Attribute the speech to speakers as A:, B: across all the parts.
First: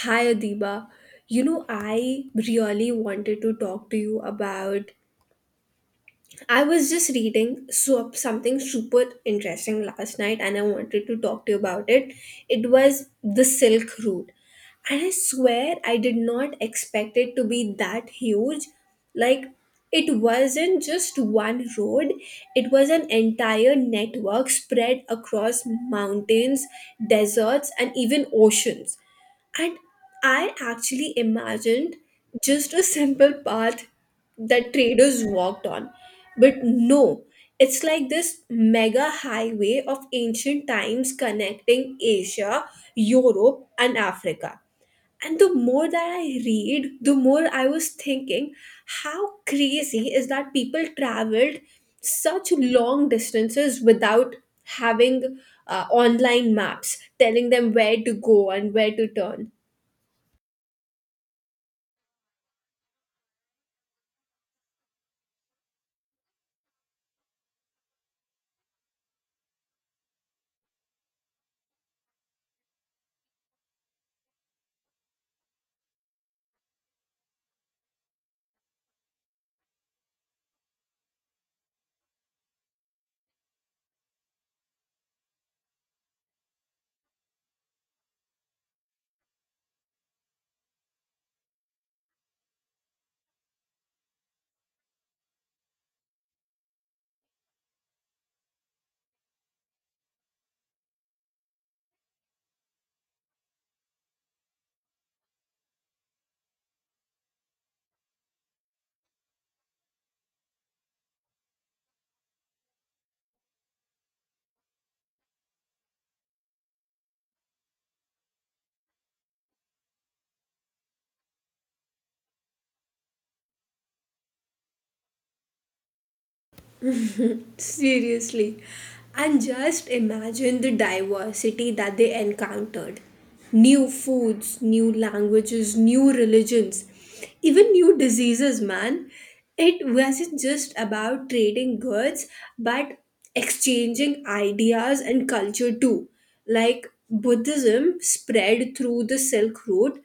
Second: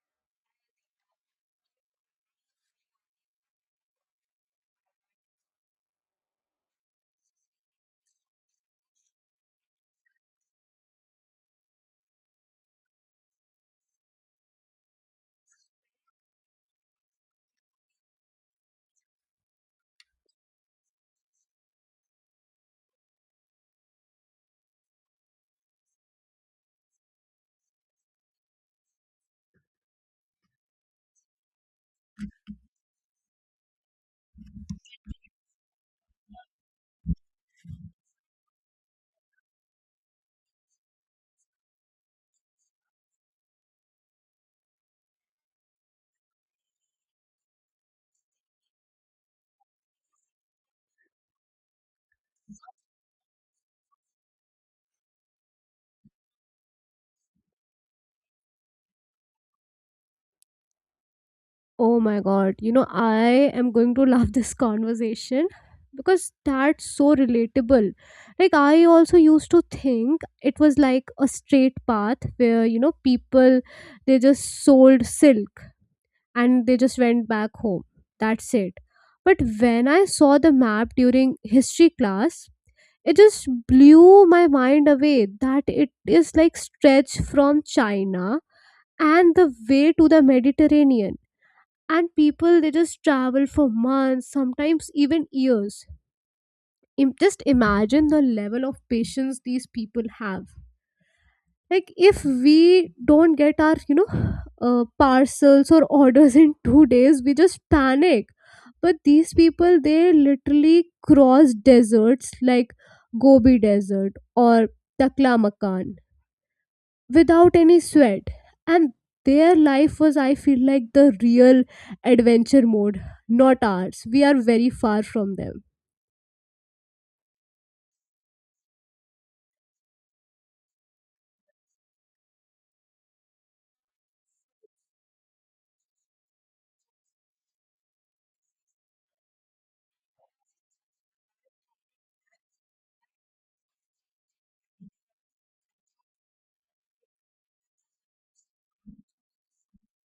A: Hi Adiba. I really wanted to talk to you about. I was just reading so, something super interesting last night and I wanted to talk to you about it. It was the Silk Route. And I swear I did not expect it to be that huge. Like, it wasn't just one road, it was an entire network spread across mountains, deserts, and even oceans, and I actually imagined just a simple path that traders walked on. But no, it's like this mega highway of ancient times connecting Asia, Europe, and Africa. And the more that I read, the more I was thinking, how crazy is that people traveled such long distances without having online maps telling them where to go and where to turn.
B: Oh my god, you know, I am going to love this conversation because that's so relatable. Like, I also used to think it was like a straight path where, you know, people they just sold silk and they just went back home. That's it. But when I saw the map during history class, it just blew my mind away that it is like stretched from China and the way to the Mediterranean, and people they just travel for months, sometimes even years. Just imagine the level of patience these people have. Like if we don't get our parcels or orders in 2 days, we just panic, but these people they literally cross deserts like Gobi Desert or Takla Makan without any sweat. And their life was, I feel like, the real adventure mode, not ours. We are very far from them.
A: Seriously. And just imagine the diversity that they encountered, new foods, new languages, new religions, even new diseases, man. It wasn't just about trading goods, but exchanging ideas and culture too. Like, Buddhism spread through the Silk Road,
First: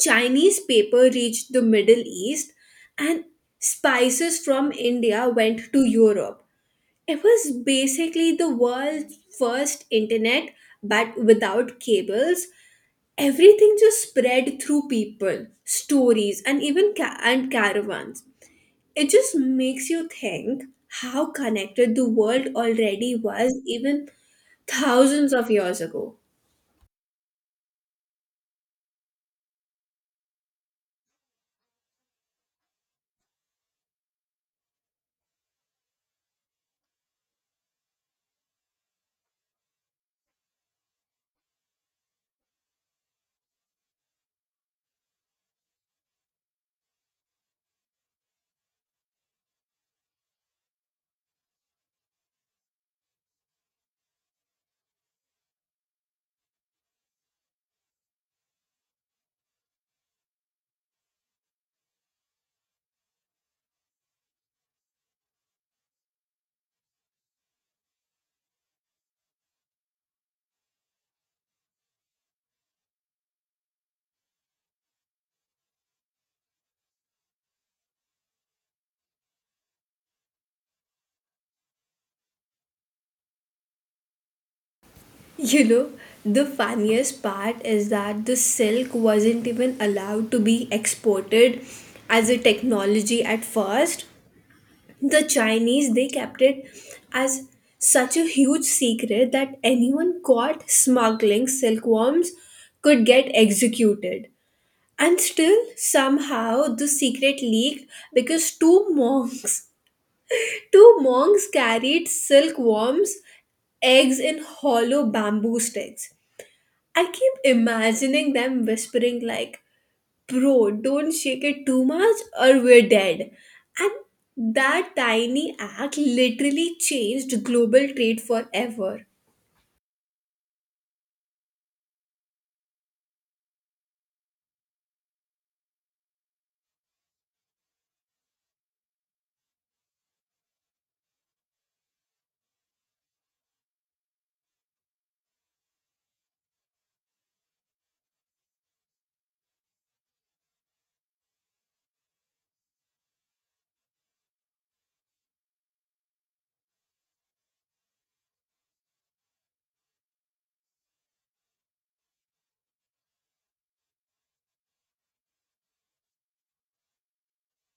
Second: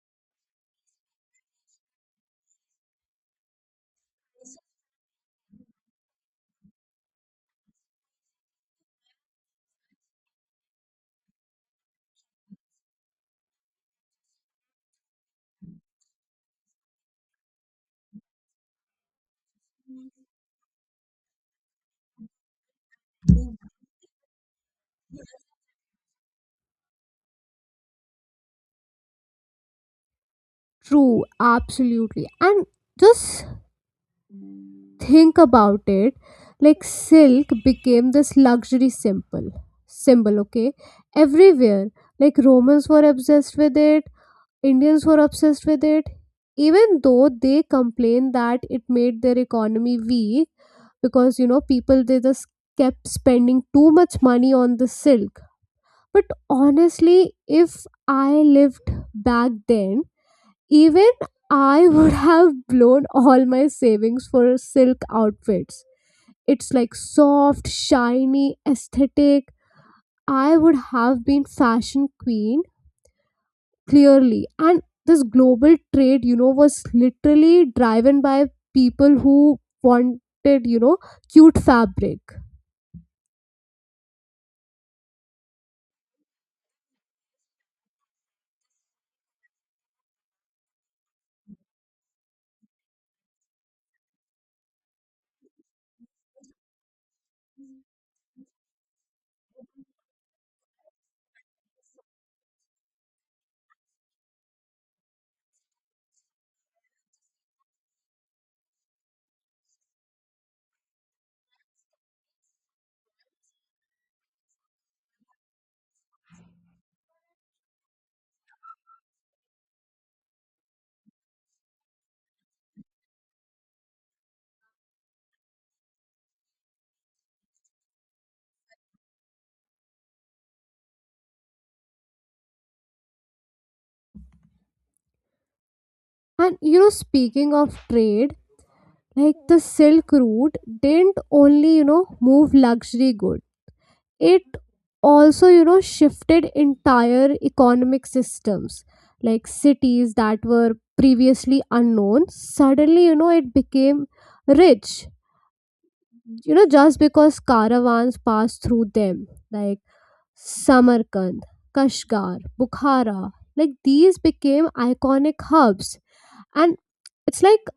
A: Chinese paper reached the Middle East, and spices from India went to Europe. It was basically the world's first internet, but without cables. Everything just spread through people, stories, and even and caravans. It just makes you think how connected the world already was even thousands of years ago.
B: True, absolutely. And just think about it. Like silk became this luxury symbol, okay, everywhere. Like Romans were obsessed with it, Indians were obsessed with it. Even though they complained that it made their economy weak because, you know, people they just kept spending too much money on the silk. But honestly, if I lived back then, even I would have blown all my savings for silk outfits. It's like soft, shiny, aesthetic. I would have been fashion queen, clearly. And this global trade, you know, was literally driven by people who wanted, you know, cute fabric.
A: You know, the funniest part is that the silk wasn't even allowed to be exported as a technology at first. The Chinese, they kept it as such a huge secret that anyone caught smuggling silkworms could get executed, and still somehow the secret leaked because two monks two monks carried silkworms eggs in hollow bamboo sticks. I keep imagining them whispering like, "Bro, don't shake it too much or we're dead." And that tiny act literally changed global trade forever.
B: And you know, speaking of trade, like the Silk Route didn't only, you know, move luxury goods, it also, you know, shifted entire economic systems. Like cities that were previously unknown suddenly, you know, it became rich, you know, just because caravans pass through them. Like Samarkand, Kashgar, Bukhara, like these became iconic hubs. And it's like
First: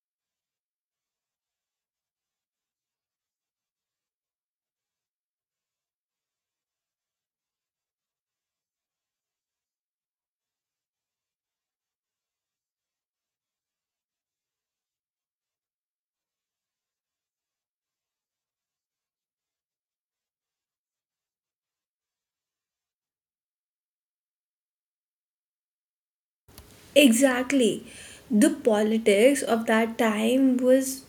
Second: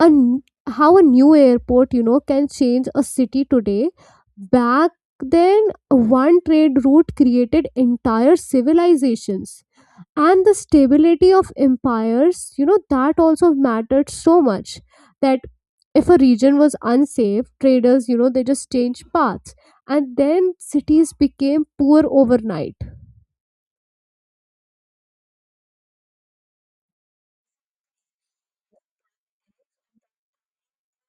B: a n- how a new airport, you know, can change a city today. Back then, one trade route created entire civilizations. And the stability of empires, you know, that also mattered so much that if a region was unsafe, traders, you know, they just changed paths and then cities became poor overnight.
A: Exactly. The politics of that time was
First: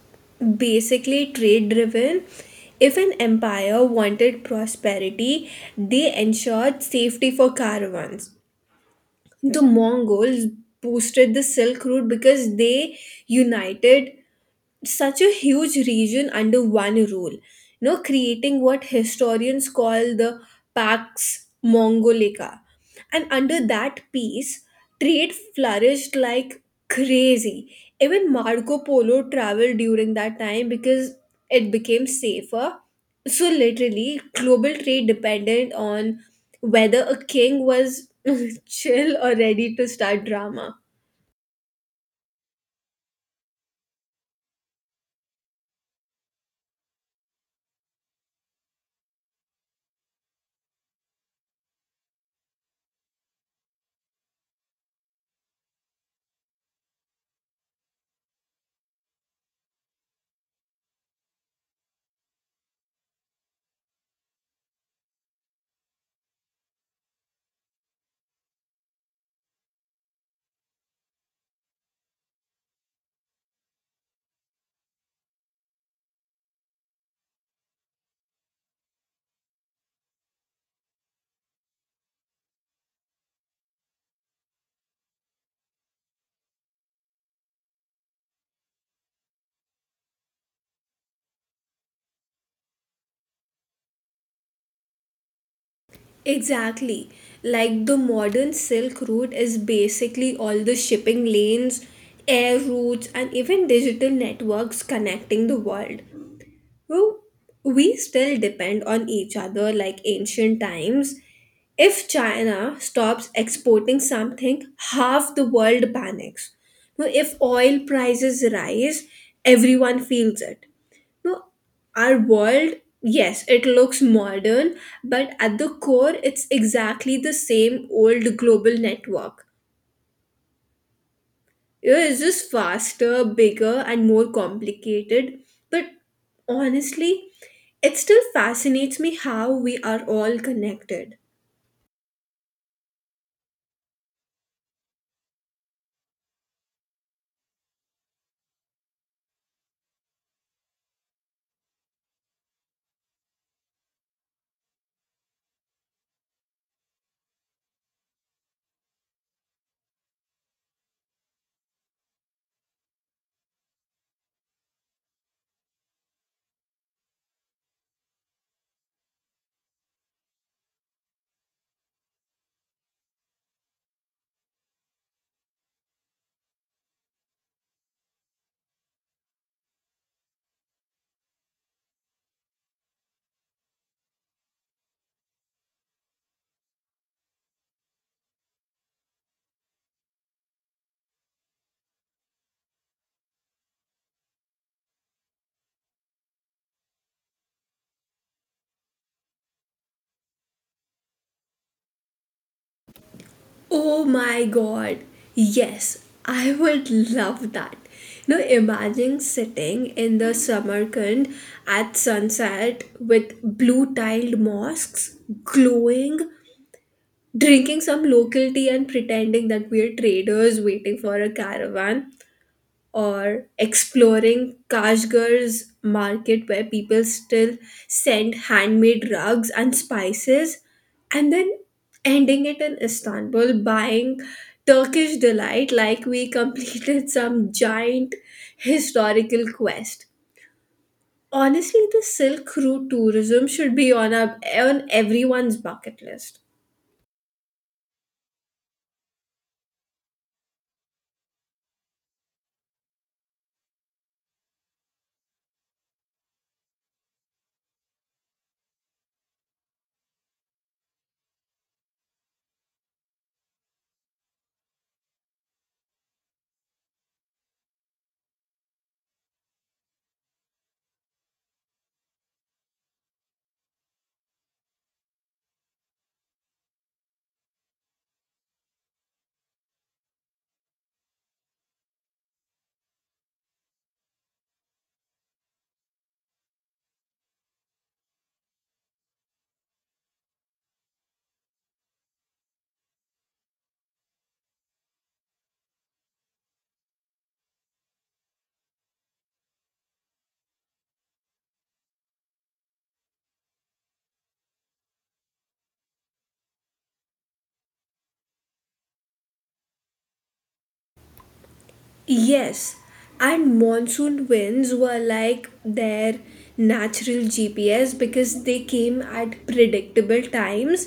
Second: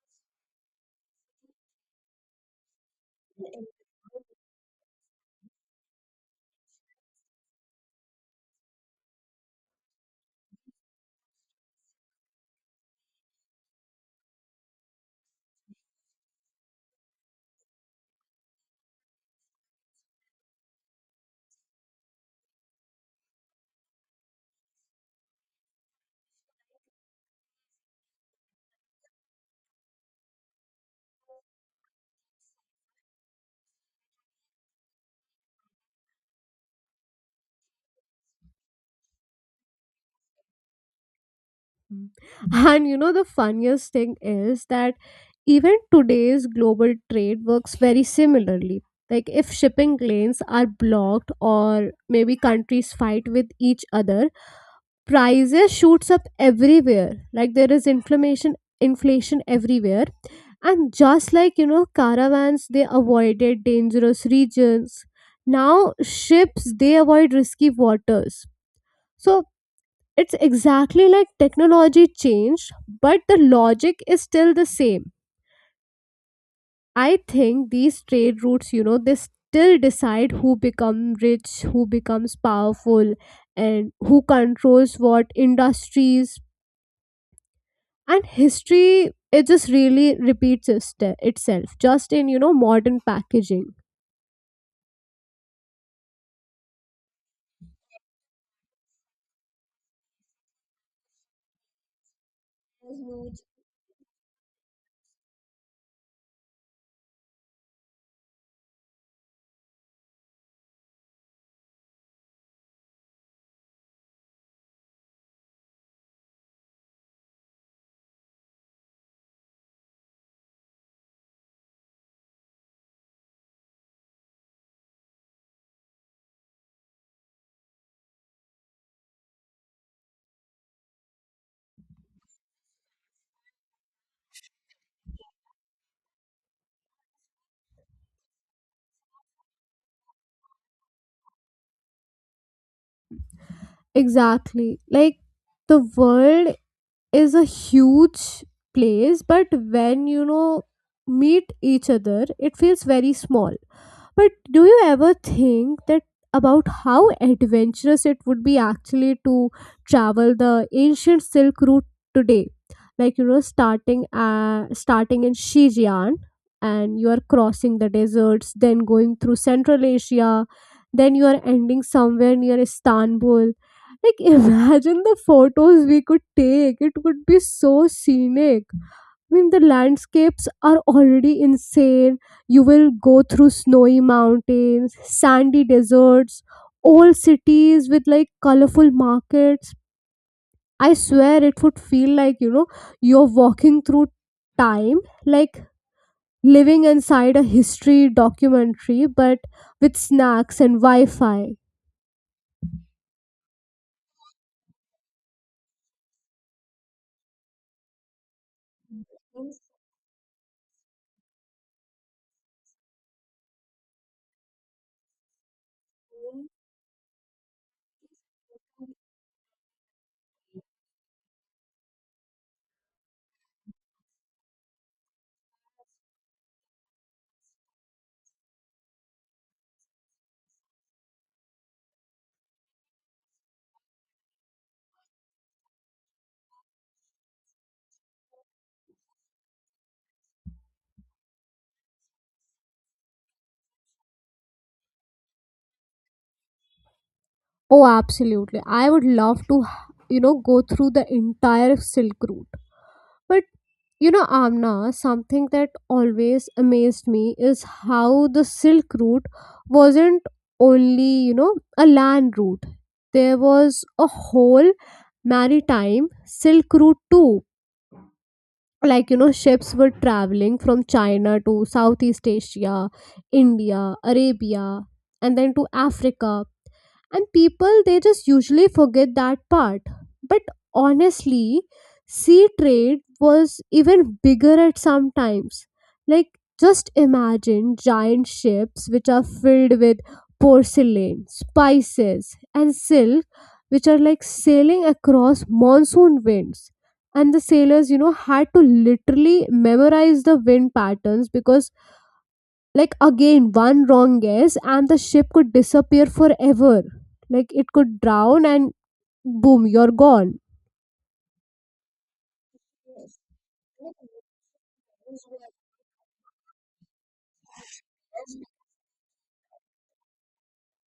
A: basically trade driven. If an empire wanted prosperity, they ensured safety for caravans. The Mongols boosted the Silk Route because they united such a huge region under one rule, creating what historians call the Pax Mongolica. And under that peace, trade flourished like crazy. Even Marco Polo traveled during that time because it became safer. So, literally, global trade depended on whether a king was chill or ready to start drama.
B: Mm. And you know the funniest thing is that even today's global trade works very similarly. Like if shipping lanes are blocked or maybe countries fight with each other, prices shoots up everywhere. Like there is inflammation inflation everywhere. And just like, you know, caravans they avoided dangerous regions, now ships they avoid risky waters. So it's exactly like technology changed, but the logic is still the same. I think these trade routes, you know, they still decide who become rich, who becomes powerful, and who controls what industries. And history, it just really repeats itself, just in, you know, modern packaging.
A: Exactly. Like, the modern Silk Route is basically all the shipping lanes, air routes, and even digital networks connecting the world. Well, we still depend on each other like ancient times. If China stops exporting something, half the world panics. Now, if oil prices rise, everyone feels it. Now, our world, yes, it looks modern, but at the core, it's exactly the same old global network. It's just faster, bigger, and more complicated. But honestly, it still fascinates me how we are all connected.
B: Exactly. Like the world is a huge place, but when, you know, meet each other, it feels very small. But do you ever think that about how adventurous it would be actually to travel the ancient Silk Route today? Like you know, starting in Xinjiang, and you are crossing the deserts, then going through Central Asia, then you are ending somewhere near Istanbul. Like imagine the photos we could take. It would be so scenic. I mean, the landscapes are already insane. You will go through snowy mountains, sandy deserts, old cities with like colorful markets. I swear it would feel like, you know, you're walking through time, like living inside a history documentary, but with snacks and Wi Fi.
A: Oh my god. Yes, I would love that. Now imagine sitting in the Samarkand at sunset with blue tiled mosques glowing, drinking some local tea and pretending that we are traders waiting for a caravan. Or exploring Kashgar's market where people still send handmade rugs and spices, and then ending it in Istanbul buying Turkish delight like we completed some giant historical quest. Honestly, the Silk Route tourism should be on everyone's bucket list.
B: Oh, absolutely. I would love to, you know, go through the entire Silk Route. But you know, Amna, something that always amazed me is how the Silk Route wasn't only, you know, a land route. There was a whole maritime Silk Route too. Like, you know, ships were traveling from China to Southeast Asia, India, Arabia, and then to Africa. And people they just usually forget that part, but honestly, sea trade was even bigger at some times. Like just imagine giant ships which are filled with porcelain, spices, and silk, which are like sailing across monsoon winds. And the sailors, you know, had to literally memorize the wind patterns because like again one wrong guess and the ship could disappear forever. Like it could drown and boom, you're gone.
A: Yes, and monsoon winds were like their natural GPS because they came at predictable times.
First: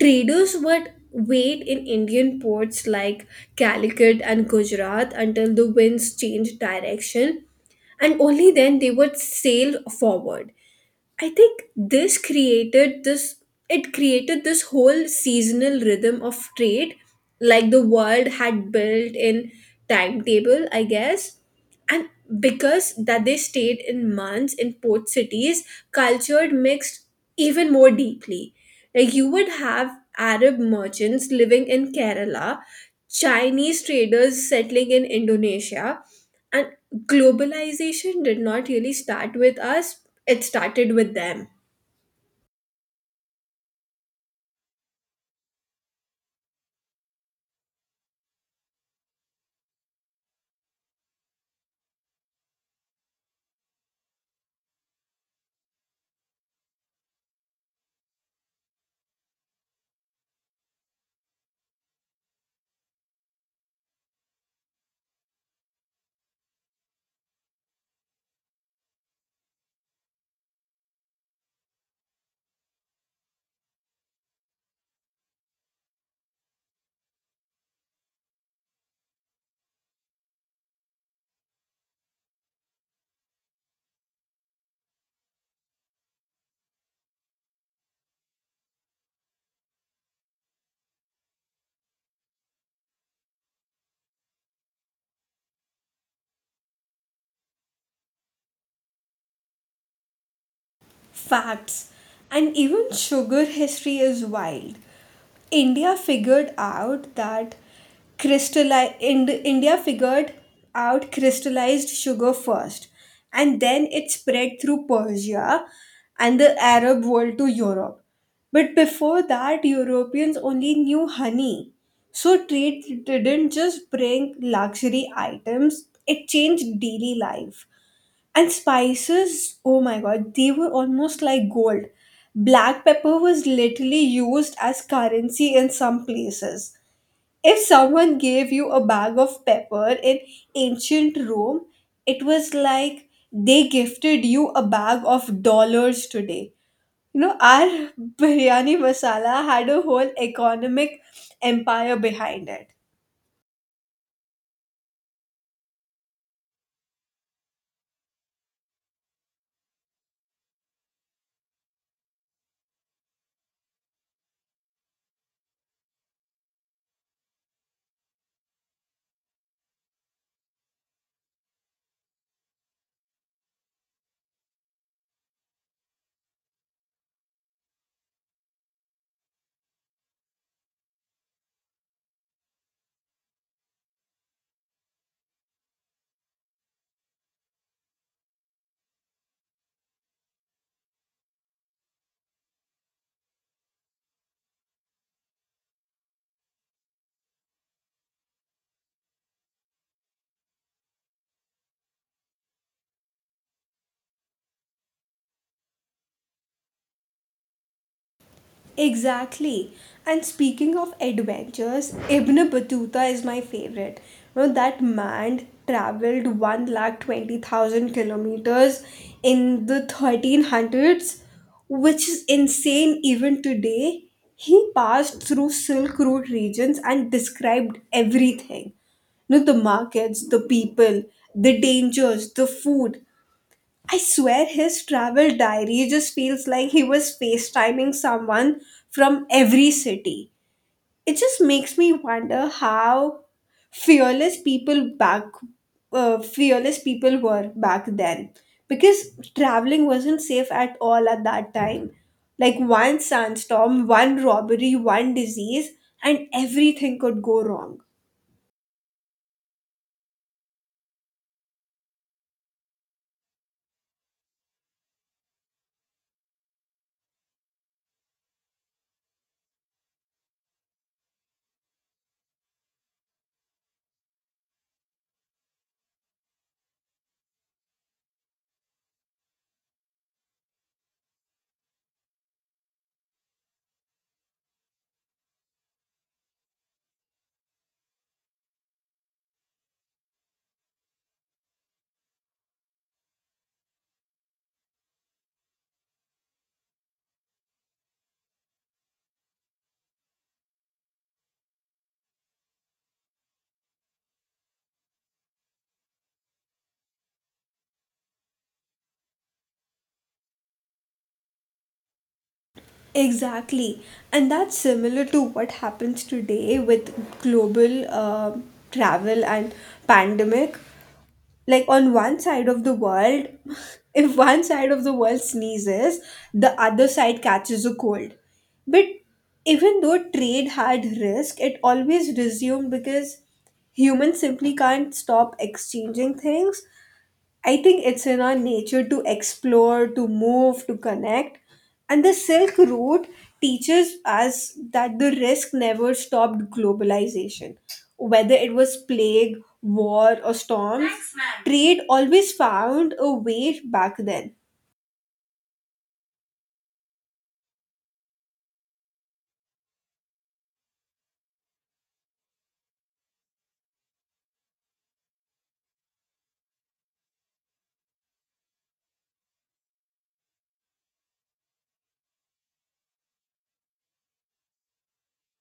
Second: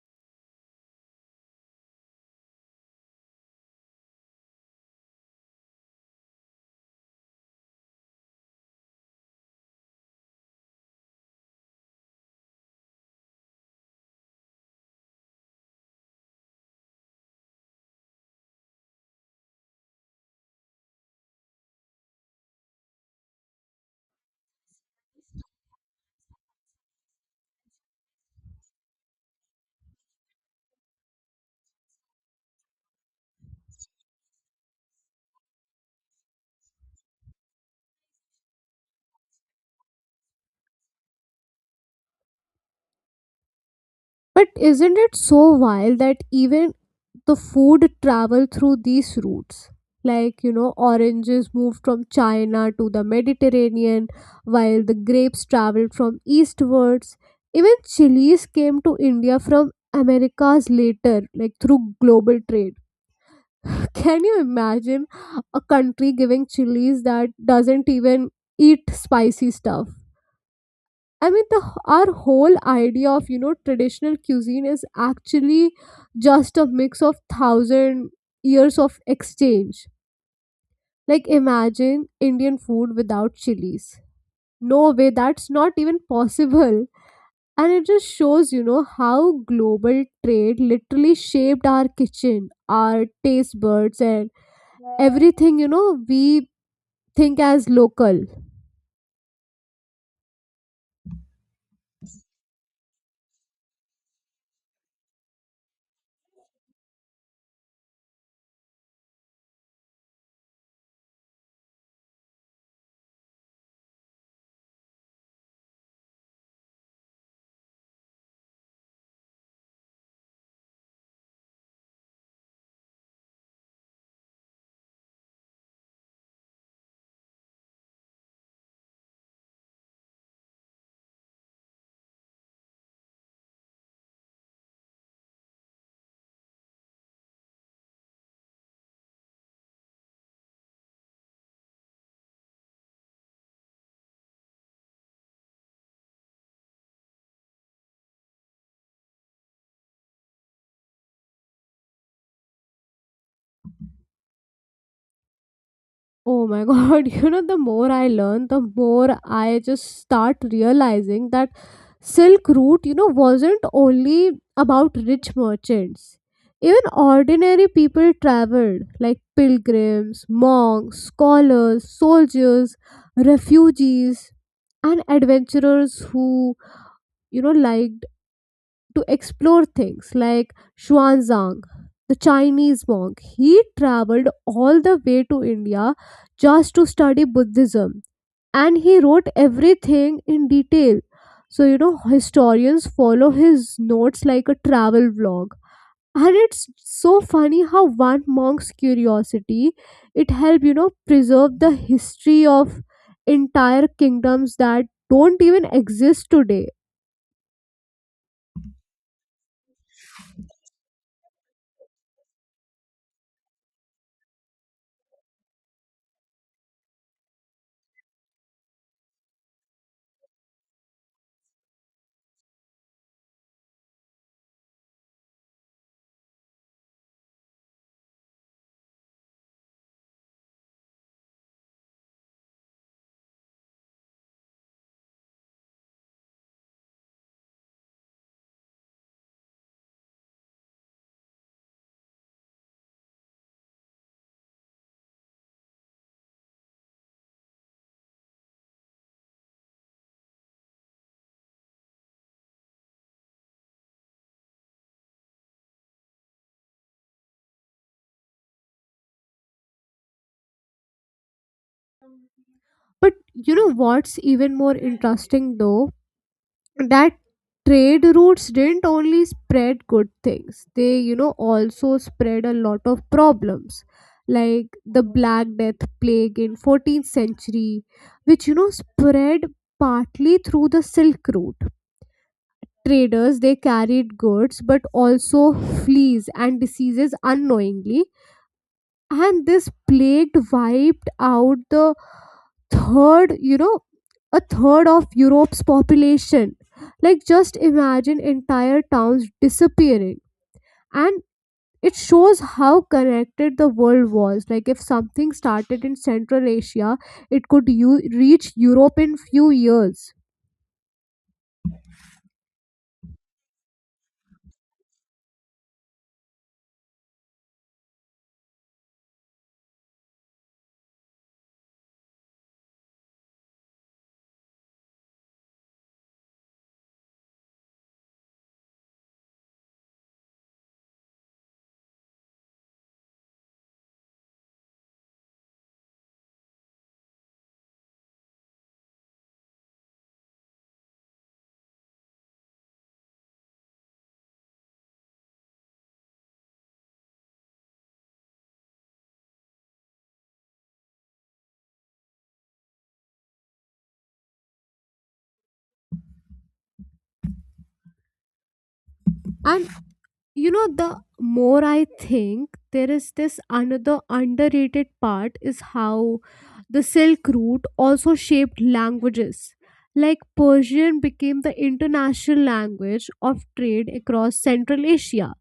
A: Traders would wait in Indian ports like Calicut and Gujarat until the winds changed direction, and only then they would sail forward. I think this created this it created this whole seasonal rhythm of trade, like the world had built in timetable, I guess. And because that they stayed in months in port cities, culture mixed even more deeply. Like, you would have Arab merchants living in Kerala, Chinese traders settling in Indonesia, and globalization did not really start with us; it started with them.
B: But isn't it so wild that even the food travel through these routes? Like you know, oranges moved from China to the Mediterranean, while the grapes traveled from eastwards. Even chilies came to India from Americas later, like through global trade. Can you imagine a country giving chilies that doesn't even eat spicy stuff? I mean, the our whole idea of, you know, traditional cuisine is actually just a mix of thousand years of exchange. Like, imagine Indian food without chilies. No way, that's not even possible. And it just shows, you know, how global trade literally shaped our kitchen, our taste buds, and everything, you know, we think as local.
A: Facts. And even sugar history is wild. India figured out that crystalli- Ind- India figured out crystallized sugar first, and then it spread through Persia and the Arab world to Europe. But before that, Europeans only knew honey. So trade didn't just bring luxury items; it changed daily life. And spices, oh my god, they were almost like gold. Black pepper was literally used as currency in some places. If someone gave you a bag of pepper in ancient Rome, it was like they gifted you a bag of dollars today. Our biryani masala had a whole economic empire behind it.
B: Oh my god, you know, the more I learn, the more I just start realizing that Silk Route, you know, wasn't only about rich merchants. Even ordinary people traveled, like pilgrims, monks, scholars, soldiers, refugees, and adventurers who, you know, liked to explore things like Xuanzang, the Chinese monk. He traveled all the way to India just to study Buddhism and he wrote everything in detail. So, you know, historians follow his notes like a travel vlog. And it's so funny how one monk's curiosity, it helped, you know, preserve the history of entire kingdoms that don't even exist today.
A: Exactly. And speaking of adventures, Ibn Battuta is my favorite. That man traveled 120,000 kilometers in the 1300s, which is insane even today. He passed through Silk Road regions and described everything. The markets, the people, the dangers, the food. I swear his travel diary just feels like he was FaceTiming someone from every city. It just makes me wonder how fearless people back fearless people were back then, because traveling wasn't safe at all at that time. Like, one sandstorm, one robbery, one disease, and everything could go wrong.
B: But you know what's even more interesting though? That trade routes didn't only spread good things, they, you know, also spread a lot of problems. Like the Black Death plague in 14th century, which you know spread partly through the Silk Route. Traders they carried goods but also fleas and diseases unknowingly, and this plague wiped out the third, you know, a third of Europe's population. Like just imagine entire towns disappearing. And it shows how connected the world was. Like if something started in Central Asia, it could reach Europe in few years.
A: Exactly. And that's similar to what happens today with global travel and pandemic. Like, on one side of the world, if one side of the world sneezes, the other side catches a cold. But even though trade had risk, it always resumed because humans simply can't stop exchanging things. I think it's in our nature to explore, to move, to connect. And the Silk Road teaches us that the risk never stopped globalization. Whether it was plague, war, or storms, thanks, ma'am, trade always found a way back then.
B: And you know, the more I think, there is this another underrated part is how the Silk Route also shaped languages. Like Persian became the international language of trade across Central Asia,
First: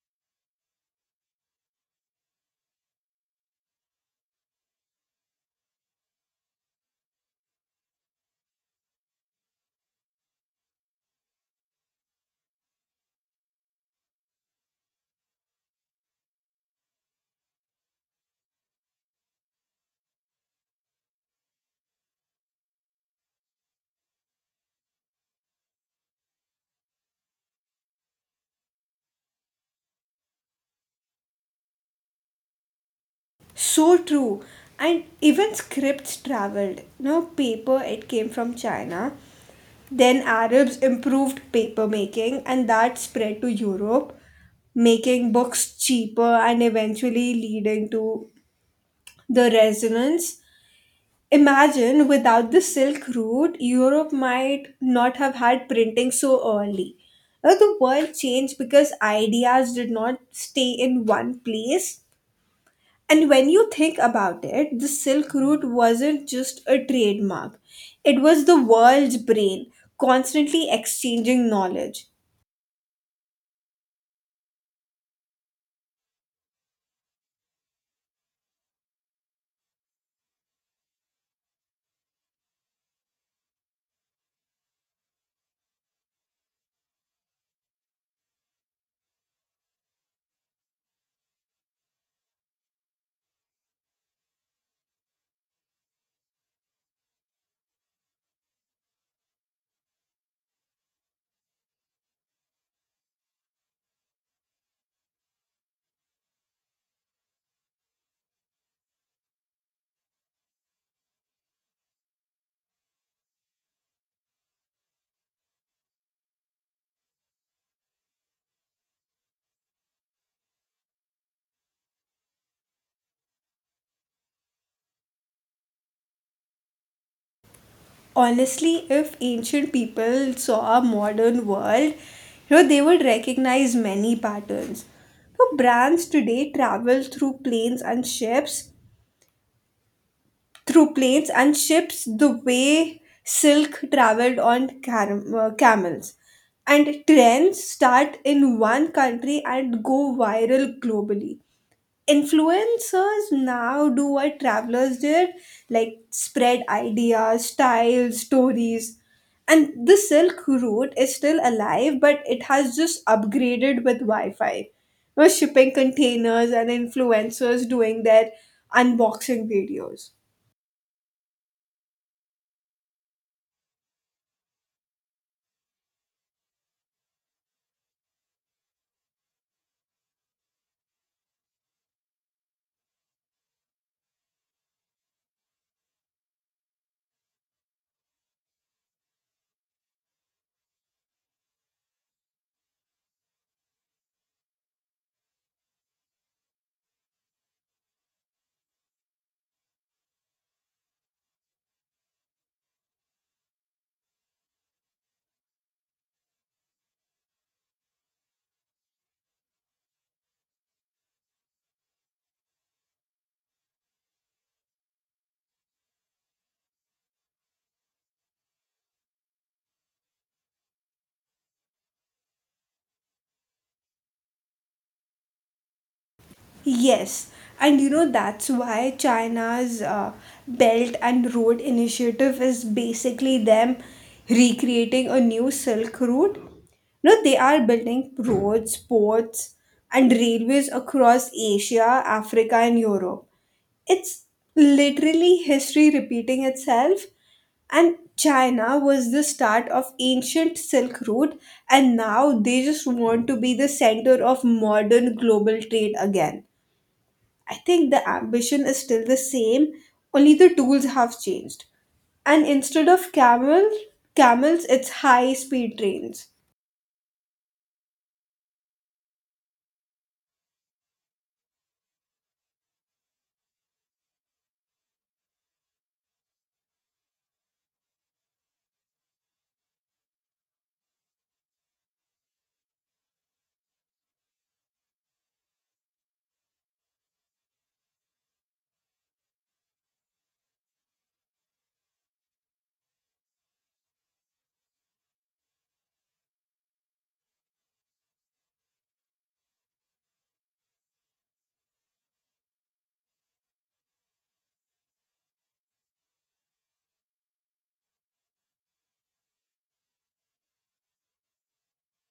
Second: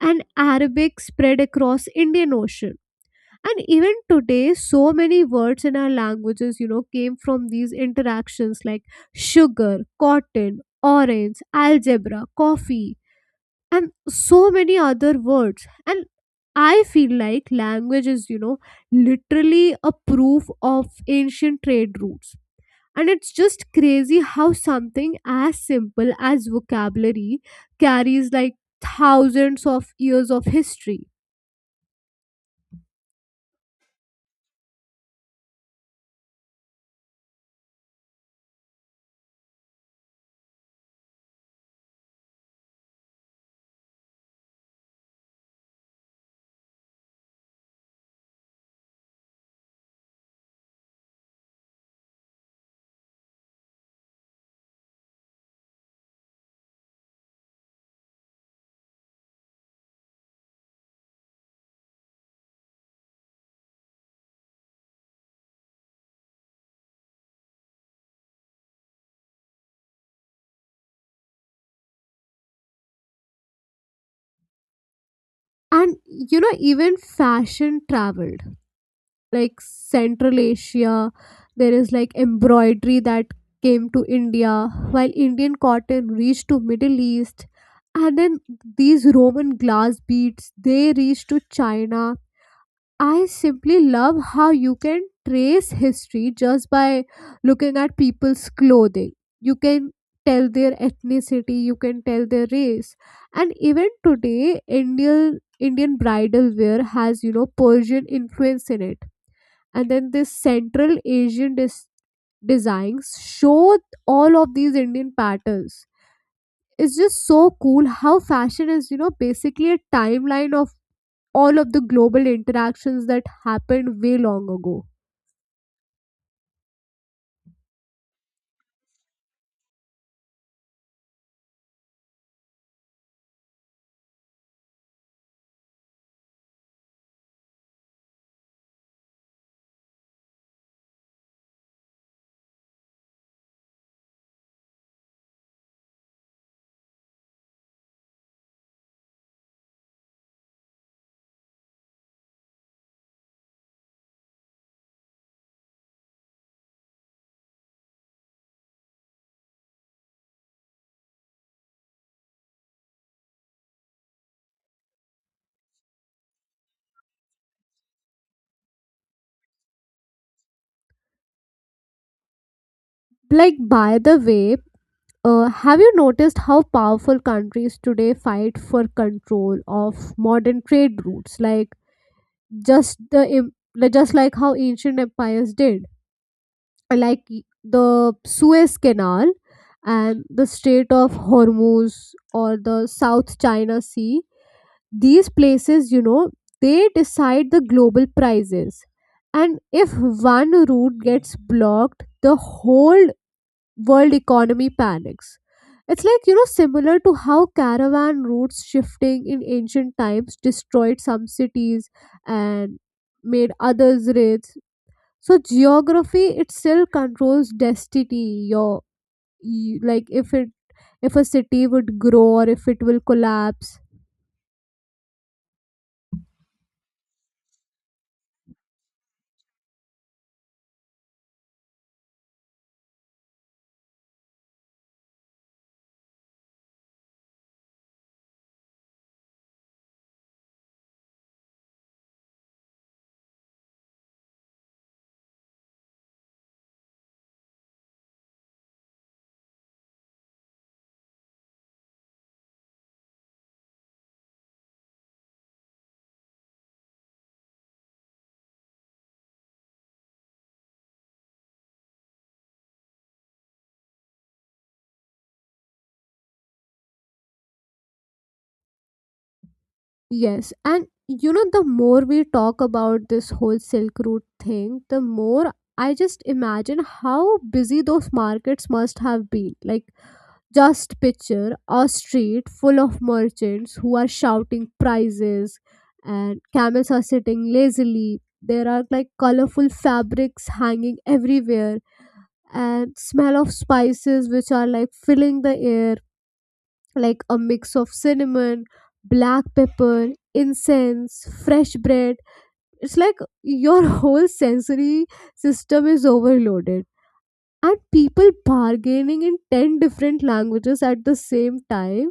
B: and Arabic spread across Indian Ocean. And even today so many words in our languages, you know, came from these interactions, like sugar, cotton, orange, algebra, coffee, and so many other words. And I feel like language is, you know, literally a proof of ancient trade routes. And it's just crazy how something as simple as vocabulary carries like thousands of years of history.
A: So true. And even scripts traveled. No, paper, it came from China. Then Arabs improved paper making, and that spread to Europe, making books cheaper and eventually leading to the resonance. Imagine without the Silk Route, Europe might not have had printing so early. Now, the world changed because ideas did not stay in one place. And when you think about it, the Silk Route wasn't just a trademark, it was the world's brain, constantly exchanging knowledge.
B: And you know, even fashion travel, like Central Asia. There is like embroidery that came to India, while Indian cotton reached to Middle East. And then these Roman glass beads, they reached to China. I simply love how you can trace history just by looking at people's clothing. You can tell their ethnicity, you can tell their race. And even today, Indian Indian bridal wear has, you know, Persian influence in it. And then this central asian designs show all of these Indian patterns. It's just so cool how fashion is, you know, basically a timeline of all of the global interactions that happened way long ago.
A: Honestly, if ancient people saw a modern world, they would recognize many patterns. So brands today travel through planes and ships, the way silk traveled on camels. And trends start in one country and go viral globally. Influencers now do what travelers did, like spread ideas, styles, stories. And the Silk Route is still alive, but it has just upgraded with wi-fi, shipping containers, and influencers doing their unboxing videos.
B: Like by the way, have you noticed how powerful countries today fight for control of modern trade routes, like just the just like how ancient empires did? Like the Suez Canal and the Strait of Hormuz or the South China Sea, these places, you know, they decide the global prices. And if one route gets blocked, the whole world economy panics. It's like, you know, similar to how caravan routes shifting in ancient times destroyed some cities and made others rich. So geography itself controls destiny, your like if it, if a city would grow or if it will collapse.
A: Yes, and that's why China's Belt and Road Initiative is basically them recreating a new Silk Road. No, they are building roads, ports, and railways across Asia, Africa, and Europe. It's literally history repeating itself. And China was the start of ancient Silk Road, and now they just want to be the center of modern global trade again. I think the ambition is still the same, only the tools have changed. And instead of camels, it's high speed trains.
B: Yes, and you know, the more we talk about this whole Silk Route thing, the more I just imagine how busy those markets must have been. Like just picture a street full of merchants who are shouting prices, and camels are sitting lazily, there are like colorful fabrics hanging everywhere, and smell of spices which are like filling the air, like a mix of cinnamon, black pepper, incense, fresh bread. It's like your whole sensory system is overloaded. And people bargaining in 10 different languages at the same time.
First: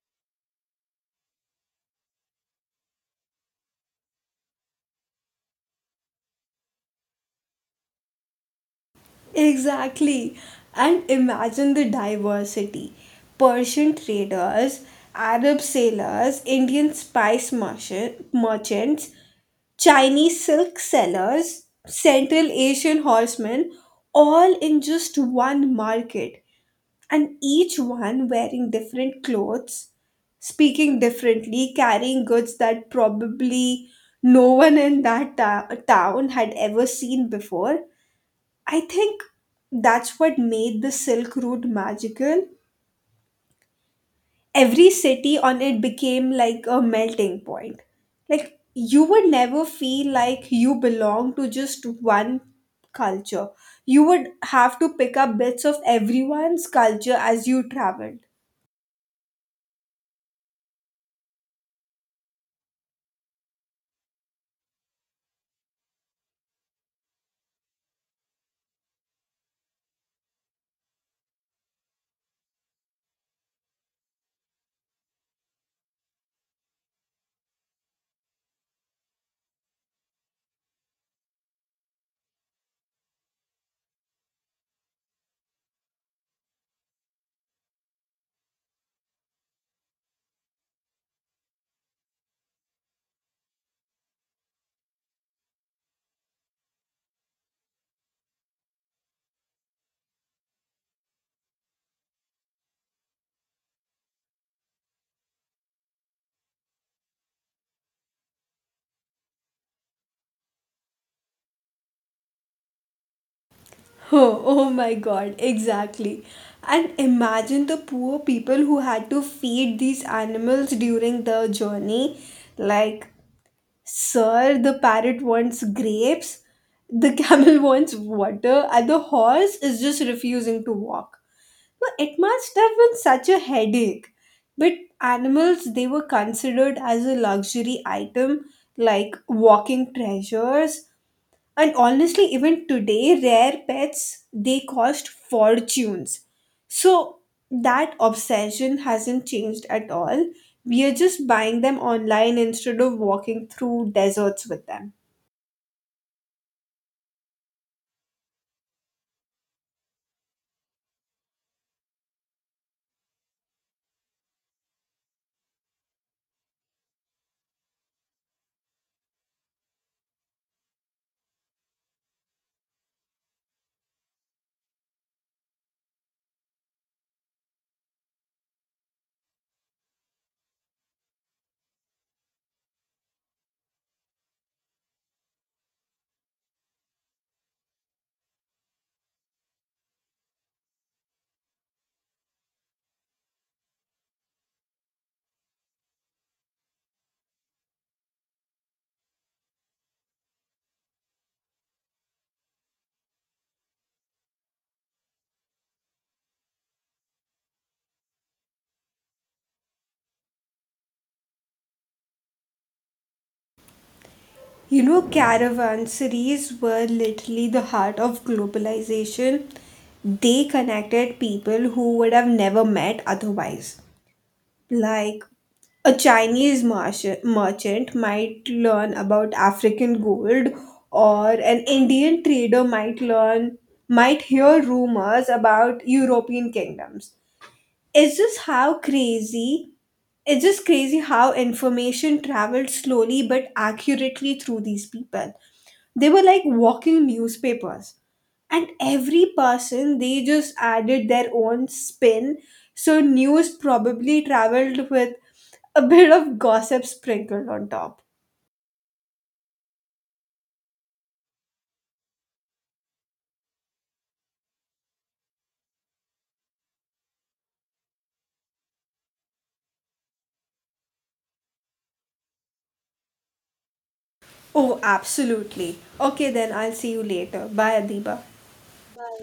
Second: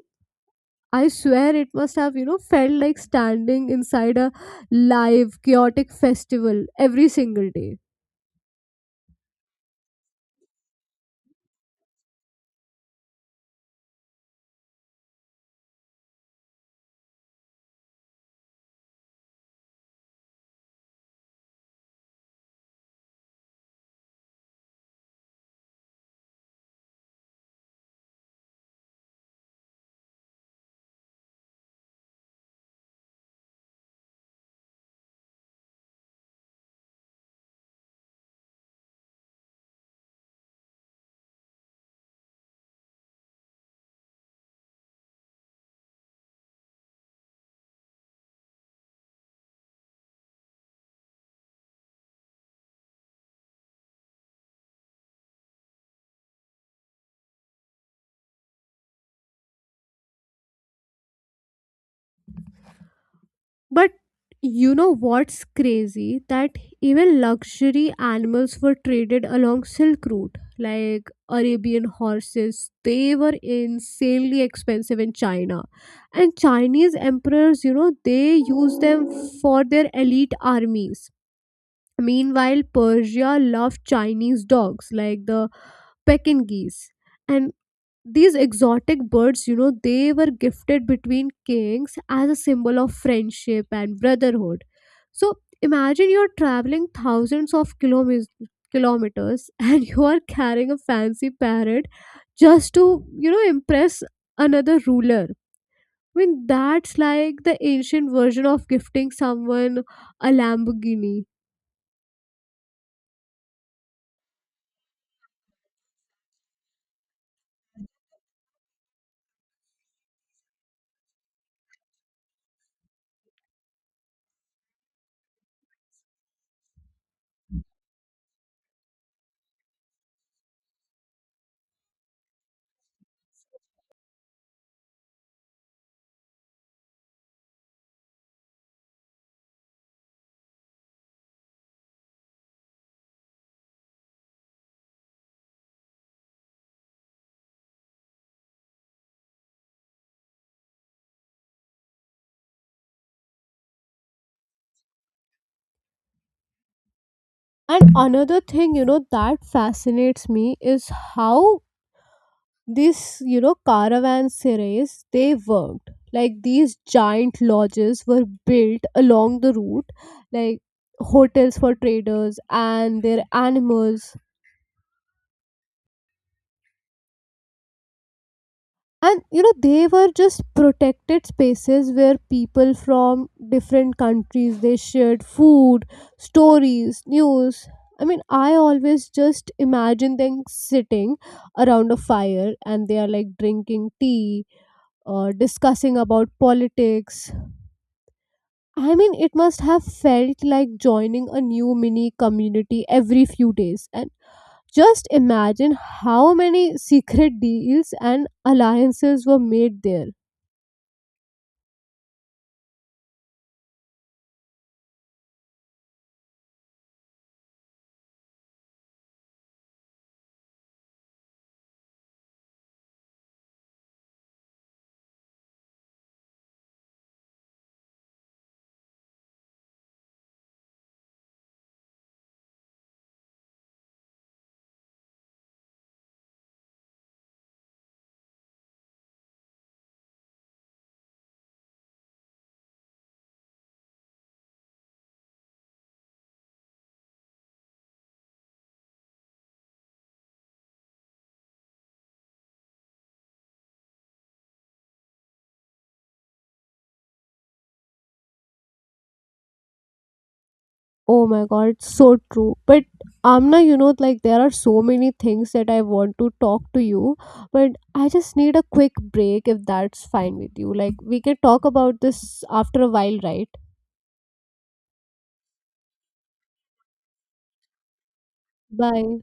B: I swear it must have, you know, felt like standing inside a live chaotic festival every single day.
A: Exactly. And imagine the diversity, Persian traders, Arab sailors, Indian spice merchants, Chinese silk sellers, Central Asian horsemen, all in just one market. And each one wearing different clothes, speaking differently, carrying goods that probably no one in that town had ever seen before. I think that's what made the Silk Route magical. Every city on it became like a melting point. Like, you would never feel like you belong to just one culture. You would have to pick up bits of everyone's culture as you traveled.
B: But you know what's crazy? That even luxury animals were traded along Silk Route, like Arabian horses. They were insanely expensive in China. And Chinese emperors, you know, they used them for their elite armies. Meanwhile, Persia loved Chinese dogs like the Pekingese. And these exotic birds, you know, they were gifted between kings as a symbol of friendship and brotherhood. So imagine you're traveling thousands of kilometers and you are carrying a fancy parrot just to, you know, impress another ruler. I mean that's like the ancient version of gifting someone a Lamborghini.
A: Oh my god, exactly. And imagine the poor people who had to feed these animals during the journey. Like, sir, the parrot wants grapes, the camel wants water, and the horse is just refusing to walk. Well, it must have been such a headache. But animals, they were considered as a luxury item, like walking treasures, and honestly, even today, rare pets, they cost fortunes. So that obsession hasn't changed at all. We are just buying them online instead of walking through deserts with them.
B: And another thing, you know, that fascinates me is how these, you know, caravanserais, they worked. Like these giant lodges were built along the route, like hotels for traders and their animals. And, you know, they were just protected spaces where people from different countries, they shared food, stories, news. I mean, I always just imagine them sitting around a fire and they are like drinking tea or discussing about politics. I mean, it must have felt like joining a new mini community every few days. And just imagine how many secret deals and alliances were made there.
A: Caravanseries were literally the heart of globalization. They connected people who would have never met otherwise. Like, a Chinese merchant might learn about African gold, or an Indian trader might hear rumors about European kingdoms. It's just how crazy. It's just crazy how information traveled slowly but accurately through these people. They were like walking newspapers. And every person, they just added their own spin. So news probably traveled with a bit of gossip sprinkled on top.
B: Oh my god, so true. But Amna, you know, like there are so many things that I want to talk to you, but I just need a quick break if that's fine with you. Like, we can talk about this after a while, right?
A: Oh, absolutely. Okay, then I'll see you later. Bye, Adiba.
B: Bye.